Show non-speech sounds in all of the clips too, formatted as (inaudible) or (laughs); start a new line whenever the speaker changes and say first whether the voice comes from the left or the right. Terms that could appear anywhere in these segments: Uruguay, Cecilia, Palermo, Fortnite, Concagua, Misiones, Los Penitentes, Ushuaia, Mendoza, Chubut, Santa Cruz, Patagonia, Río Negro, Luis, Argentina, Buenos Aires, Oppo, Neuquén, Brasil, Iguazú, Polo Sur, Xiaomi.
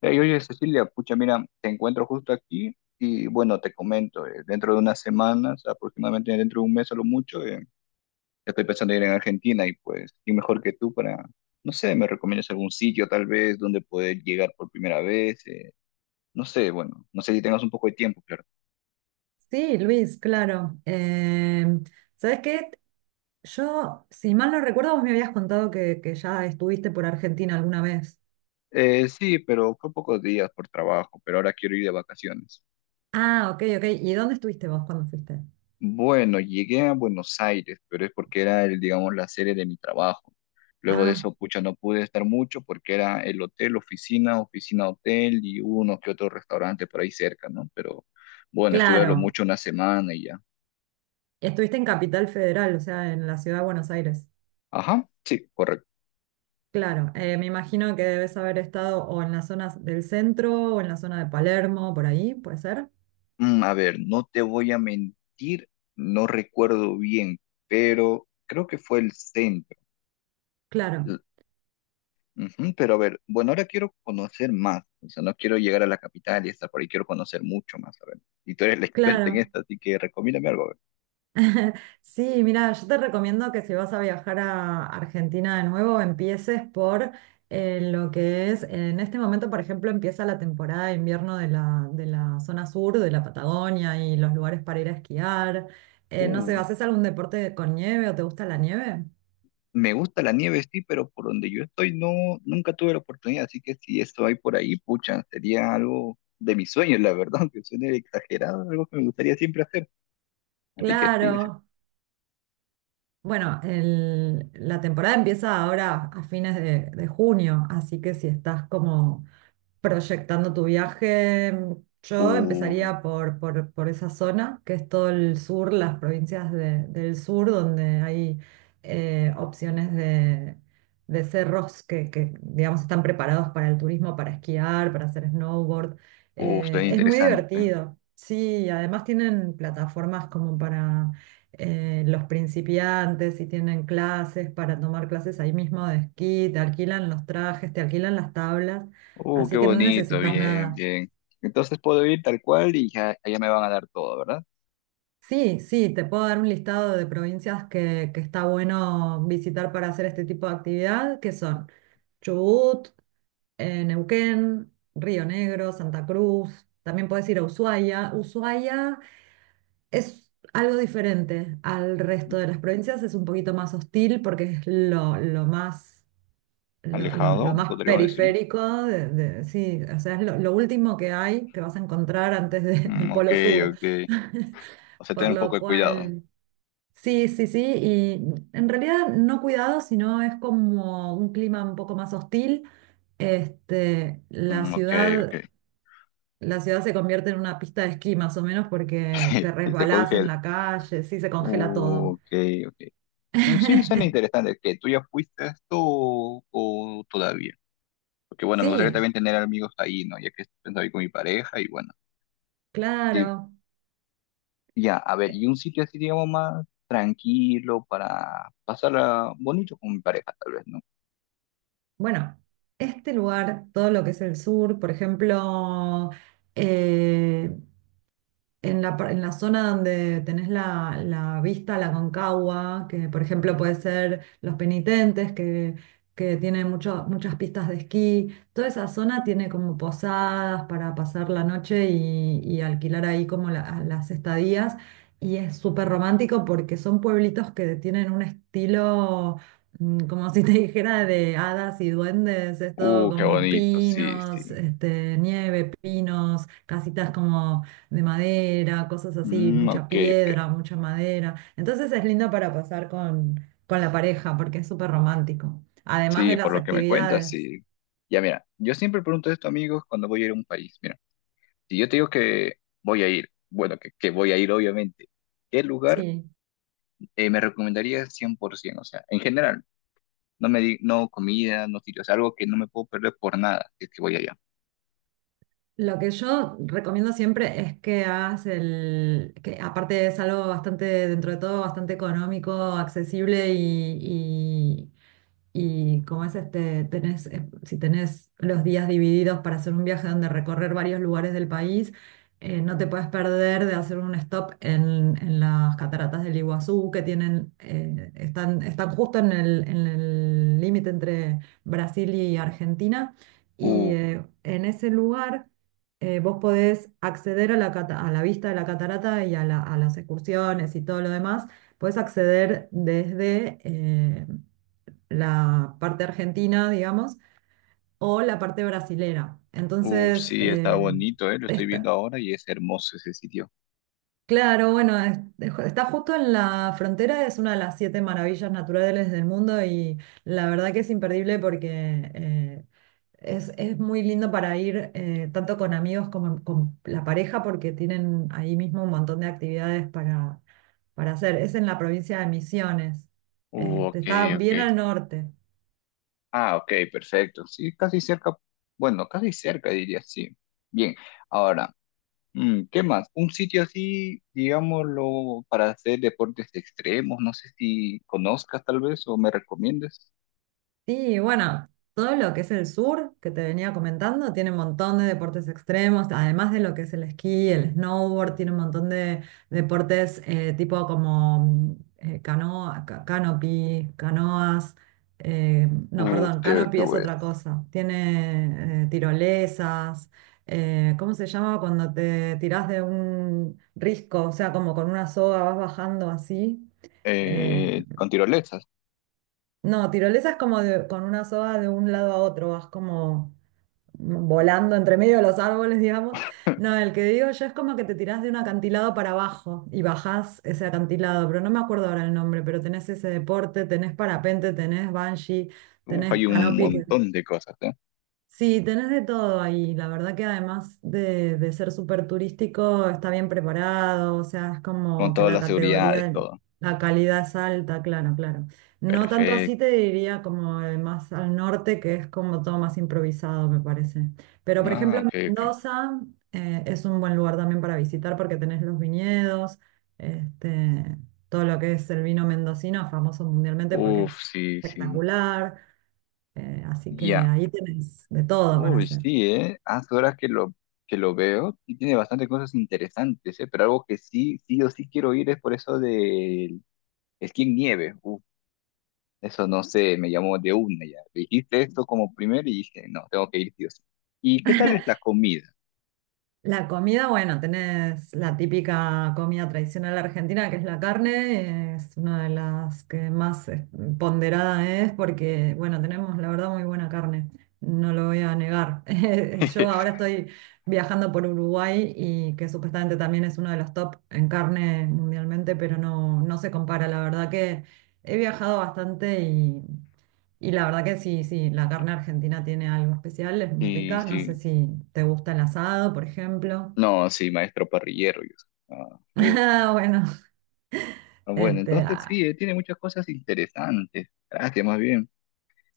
left: Hey, oye, Cecilia, pucha, mira, te encuentro justo aquí y bueno, te comento, dentro de unas semanas, aproximadamente dentro de un mes a lo mucho, estoy pensando en ir en Argentina y pues, ¿quién mejor que tú para, no sé, me recomiendas algún sitio tal vez donde poder llegar por primera vez? No sé, bueno, no sé si tengas un poco de tiempo, claro.
right: Sí, Luis, claro. ¿Sabes qué? Yo, si mal no recuerdo, vos me habías contado que ya estuviste por Argentina alguna vez.
left: Sí, pero fue pocos días por trabajo, pero ahora quiero ir de vacaciones.
right: Ah, ok, ok. ¿Y dónde estuviste vos cuando fuiste?
left: Bueno, llegué a Buenos Aires, pero es porque era, el, digamos, la sede de mi trabajo. Luego de
right: Ah,
left: eso, pucha, no pude estar mucho porque era el hotel, oficina, oficina, hotel y uno que otro restaurante por ahí cerca, ¿no? Pero bueno, estuve a lo
right: claro.
left: mucho una semana y ya.
right: Estuviste en Capital Federal, o sea, en la ciudad de Buenos Aires.
left: Ajá, sí, correcto.
right: Claro, me imagino que debes haber estado o en las zonas del centro o en la zona de Palermo, por ahí, ¿puede ser?
left: A ver, no te voy a mentir, no recuerdo bien, pero creo que fue el centro.
right: Claro,
left: Ujú, pero a ver, bueno, ahora quiero conocer más, o sea, no quiero llegar a la capital y estar por ahí, quiero conocer mucho más, a ver. Y tú eres la experta en
right: claro.
left: esto, así que recomiéndame algo, a ver.
right: (laughs) Sí, mira, yo te recomiendo que si vas a viajar a Argentina de nuevo, empieces por lo que es, en este momento, por ejemplo, empieza la temporada de invierno de la zona sur, de la Patagonia y los lugares para ir a esquiar. No sé,
left: Uh,
right: ¿haces algún deporte con nieve o te gusta la nieve?
left: Me gusta la nieve, sí, pero por donde yo estoy no, nunca tuve la oportunidad, así que si esto hay por ahí, pucha, sería algo de mis sueños, la verdad, (laughs) aunque suene exagerado, algo que me gustaría siempre hacer. Así que sí, sí.
right: Claro. Bueno, la temporada empieza ahora a fines de junio, así que si estás como proyectando tu viaje, yo
left: Uh,
right: empezaría por esa zona, que es todo el sur, las provincias del sur, donde hay opciones de cerros que, digamos, están preparados para el turismo, para esquiar, para hacer snowboard.
left: suena
right: Es muy
left: interesante.
right: divertido. Sí, además tienen plataformas como para los principiantes y tienen clases para tomar clases ahí mismo de esquí, te alquilan los trajes, te alquilan las tablas.
left: Qué
right: Así que no
left: bonito,
right: necesitas
left: bien,
right: nada.
left: bien. Entonces puedo ir tal cual y ya, ya me van a dar todo, ¿verdad?
right: Sí, sí, te puedo dar un listado de provincias que está bueno visitar para hacer este tipo de actividad, que son Chubut, Neuquén, Río Negro, Santa Cruz. También puedes ir a Ushuaia. Ushuaia es algo diferente al resto de las provincias, es un poquito más hostil porque es lo más, lo, lo-
left: Alejado,
right: lo más
left: podríamos decirlo.
right: periférico, sí, o sea, es lo último que hay que vas a encontrar antes del
left: Ok,
right: Polo Sur.
left: ok.
right: (laughs)
left: O sea,
right: Por
left: tener un poco
right: lo
left: de cuidado.
right: cual, sí, sí, sí, y en realidad no cuidado, sino es como un clima un poco más hostil. Este, la
left: Ok, ok.
right: ciudad, la ciudad se convierte en una pista de esquí más o menos porque te
left: (laughs) Se
right: resbalás en
left: congela.
right: la calle, sí, se congela todo.
left: Ok, ok. Sí, suena
right: (laughs)
left: interesante. ¿Que tú ya fuiste a esto o todavía? Porque bueno, me gustaría
right: Sí,
left: también tener amigos ahí, ¿no? Ya que estoy con mi pareja y bueno. Sí,
right: claro.
left: ya, a ver,
right: Eh,
left: y un sitio así, digamos, más tranquilo para pasarla bonito con mi pareja, tal vez, ¿no?
right: Bueno, este lugar, todo lo que es el sur, por ejemplo, eh, en la zona donde tenés la vista, la Concagua, que por ejemplo puede ser Los Penitentes, que tiene muchas pistas de esquí, toda esa zona tiene como posadas para pasar la noche y alquilar ahí como las estadías. Y es súper romántico porque son pueblitos que tienen un estilo como si te (laughs) dijera de hadas y duendes, es todo
left: Qué
right: como
left: bonito, sí,
right: pinos,
left: sí.
right: este, nieve, pinos, casitas como de madera, cosas así, mucha
left: Ok, ok.
right: piedra, mucha madera. Entonces es lindo para pasar con la pareja porque es súper romántico, además
left: Sí,
right: de
left: por
right: las
left: lo que me cuentas,
right: actividades.
left: sí. Ya mira, yo siempre pregunto esto, amigos, cuando voy a ir a un país. Mira, si yo te digo que voy a ir, bueno, que voy a ir, obviamente, ¿qué lugar
right: Sí.
left: me recomendarías 100%? O sea, en general, no me di, no comida, no sitios, algo que no me puedo perder por nada, si es que voy allá.
right: Lo que yo recomiendo siempre es que hagas el, que aparte es algo bastante, dentro de todo, bastante económico, accesible y como es este, tenés, si tenés los días divididos para hacer un viaje donde recorrer varios lugares del país, no te puedes perder de hacer un stop en las cataratas del Iguazú, que tienen, están justo en el límite entre Brasil y Argentina. Y
left: Uh,
right: en ese lugar vos podés acceder a la, a la vista de la catarata y a, a las excursiones y todo lo demás. Podés acceder desde la parte argentina, digamos, o la parte brasilera. Entonces,
left: sí, está bonito, ¿eh? Lo estoy viendo
right: está,
left: ahora y es hermoso ese sitio.
right: claro, bueno, está justo en la frontera, es una de las siete maravillas naturales del mundo y la verdad que es imperdible porque es muy lindo para ir tanto con amigos como con la pareja porque tienen ahí mismo un montón de actividades para hacer. Es en la provincia de Misiones, este,
left: Ok,
right: está bien
left: ok.
right: al norte.
left: Ah, ok, perfecto. Sí, casi cerca, bueno, casi cerca diría, sí. Bien. Ahora, ¿qué más? Un sitio así, digámoslo, para hacer deportes extremos, no sé si conozcas tal vez o me recomiendes.
right: Sí, bueno, todo lo que es el sur, que te venía comentando, tiene un montón de deportes extremos, además de lo que es el esquí, el snowboard, tiene un montón de deportes tipo como canoa, canopy, canoas, no,
left: Uf,
right: perdón,
left: qué
right: canopy es
left: bueno.
right: otra cosa, tiene tirolesas, ¿cómo se llama cuando te tirás de un risco? O sea, como con una soga vas bajando así. eh,
left: Con tirolesas.
right: no, tirolesa es como con una soga de un lado a otro, vas como volando entre medio de los árboles, digamos. No, el que digo yo es como que te tirás de un acantilado para abajo y bajás ese acantilado, pero no me acuerdo ahora el nombre, pero tenés ese deporte, tenés parapente, tenés bungee,
left: Uf,
right: tenés
left: hay un
right: canopy.
left: montón de cosas, ¿eh?
right: Sí, tenés de todo ahí. La verdad que además de ser súper turístico, está bien preparado, o sea, es
left: Con
right: como que
left: todas
right: la
left: las seguridades,
right: categoría,
left: todo.
right: la calidad es alta, claro, claro. No tanto
left: Perfecto.
right: así te diría como más al norte, que es como todo más improvisado, me parece. Pero por
left: Ah,
right: ejemplo,
left: ok, ok.
right: Mendoza es un buen lugar también para visitar porque tenés los viñedos, este, todo lo que es el vino mendocino, famoso mundialmente porque
left: Uf,
right: es
left: sí, sí.
right: espectacular. Así que
left: Ya.
right: ahí tenés de todo para
left: Uy,
right: hacer.
left: sí, ¿eh? Hace horas que que lo veo y tiene bastantes cosas interesantes, ¿eh? Pero algo que sí, sí o sí quiero ir es por eso del esquí en nieve. Eso no sé, me llamó de una ya. Dijiste esto como primero y dije, no, tengo que ir, Dios. ¿Y qué tal es la comida?
right: La comida, bueno, tenés la típica comida tradicional argentina, que es la carne, es una de las que más ponderada es porque, bueno, tenemos la verdad muy buena carne, no lo voy a negar. (laughs) Yo ahora
left: (laughs)
right: estoy viajando por Uruguay y que supuestamente también es uno de los top en carne mundialmente, pero no, no se compara, la verdad que he viajado bastante y la verdad que sí, sí, la carne argentina tiene algo especial, es muy
left: Sí,
right: rica. No sé
left: sí.
right: si te gusta el asado, por ejemplo.
left: No, sí, maestro parrillero. Yo soy. Ah,
right: (laughs)
left: uf.
right: Ah, bueno,
left: Ah, bueno,
right: este,
left: entonces
right: ah,
left: sí, tiene muchas cosas interesantes. Gracias, más bien.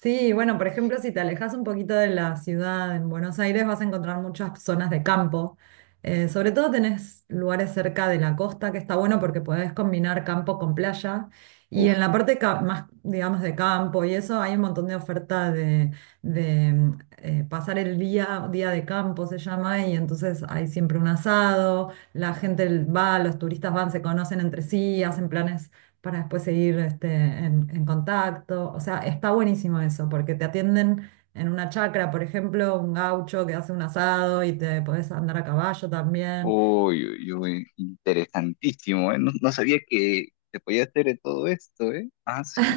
right: sí, bueno, por ejemplo, si te alejas un poquito de la ciudad en Buenos Aires, vas a encontrar muchas zonas de campo. Sobre todo tenés lugares cerca de la costa, que está bueno porque podés combinar campo con playa. Y
left: Uf.
right: en la parte más, digamos, de campo y eso, hay un montón de oferta de, pasar el día, día de campo se llama, y entonces hay siempre un asado, la gente va, los turistas van, se conocen entre sí, hacen planes para después seguir este, en contacto. O sea, está buenísimo eso, porque te atienden en una chacra, por ejemplo, un gaucho que hace un asado y te podés andar a caballo también.
left: Uy, uy, uy, interesantísimo, ¿eh? No, no sabía que se podía hacer de todo esto, ¿eh? Ah, sí.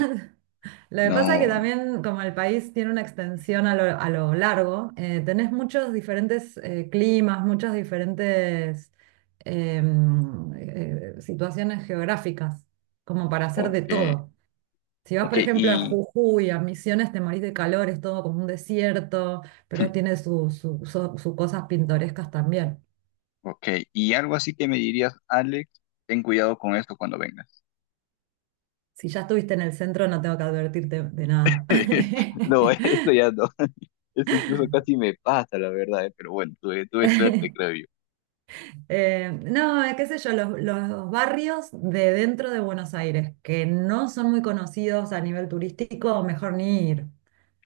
right: Lo que pasa es
left: No,
right: que
left: no.
right: también, como el país tiene una extensión a lo largo, tenés muchos diferentes climas, muchas diferentes situaciones geográficas, como para hacer de
left: Ok,
right: todo. Si vas,
left: ok,
right: por ejemplo, a
left: y,
right: Jujuy, a Misiones, te morís de calor, es todo como un desierto, pero
left: (laughs)
right: tiene sus su cosas pintorescas también.
left: ok, y algo así que me dirías, Alex, ten cuidado con esto cuando vengas.
right: Si ya estuviste en el centro, no tengo que advertirte de nada.
left: (laughs) No, esto ya
right: (laughs)
left: no. Esto incluso casi me pasa, la verdad, pero bueno, tuve suerte, creo yo.
right: No, qué sé yo, los barrios de dentro de Buenos Aires, que no son muy conocidos a nivel turístico, mejor ni ir.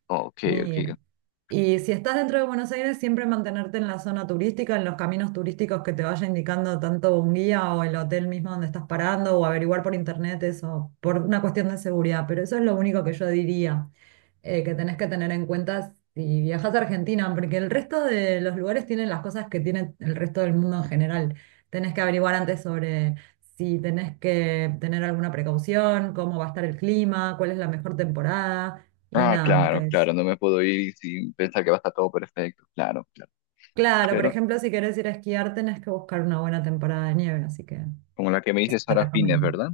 left: Ok, ok.
right: Mira. Y si estás dentro de Buenos Aires, siempre mantenerte en la zona turística, en los caminos turísticos que te vaya indicando tanto un guía o el hotel mismo donde estás parando, o averiguar por internet eso, por una cuestión de seguridad. Pero eso es lo único que yo diría que tenés que tener en cuenta si viajas a Argentina, porque el resto de los lugares tienen las cosas que tiene el resto del mundo en general. Tenés que averiguar antes sobre si tenés que tener alguna precaución, cómo va a estar el clima, cuál es la mejor temporada y
left: Ah,
right: nada más
left: claro,
right: que eso.
left: claro, no me puedo ir sin pensar que va a estar todo perfecto. Claro, claro.
right: Claro, por
left: Pero
right: ejemplo, si quieres ir a esquiar, tenés que buscar una buena temporada de nieve, así que
left: como la que me
right: eso
left: dices
right: te
left: ahora fines,
right: recomiendo.
left: ¿verdad?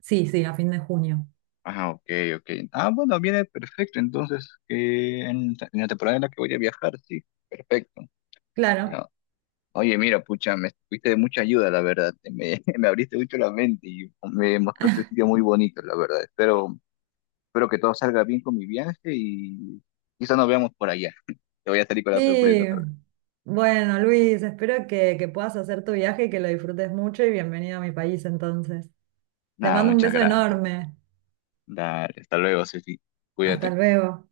right: Sí, sí, a fin de junio.
left: Ah, ok, ok. Ah, bueno, viene perfecto. Entonces, en la temporada en la que voy a viajar, sí, perfecto.
right: Claro.
left: Ya. Oye, mira, pucha, me fuiste de mucha ayuda, la verdad. Me, (laughs) me abriste mucho la mente y me mostraste sitios muy bonitos, la verdad. Espero que todo salga bien con mi viaje y quizá nos veamos por allá. (laughs) Te voy a salir con la sorpresa,
right: Y
left: tal vez.
right: bueno, Luis, espero que puedas hacer tu viaje y que lo disfrutes mucho y bienvenido a mi país entonces. Te
left: Nada,
right: mando un
left: muchas
right: beso
left: gracias.
right: enorme.
left: Dale, hasta luego, Ceci.
right: Hasta
left: Cuídate.
right: luego.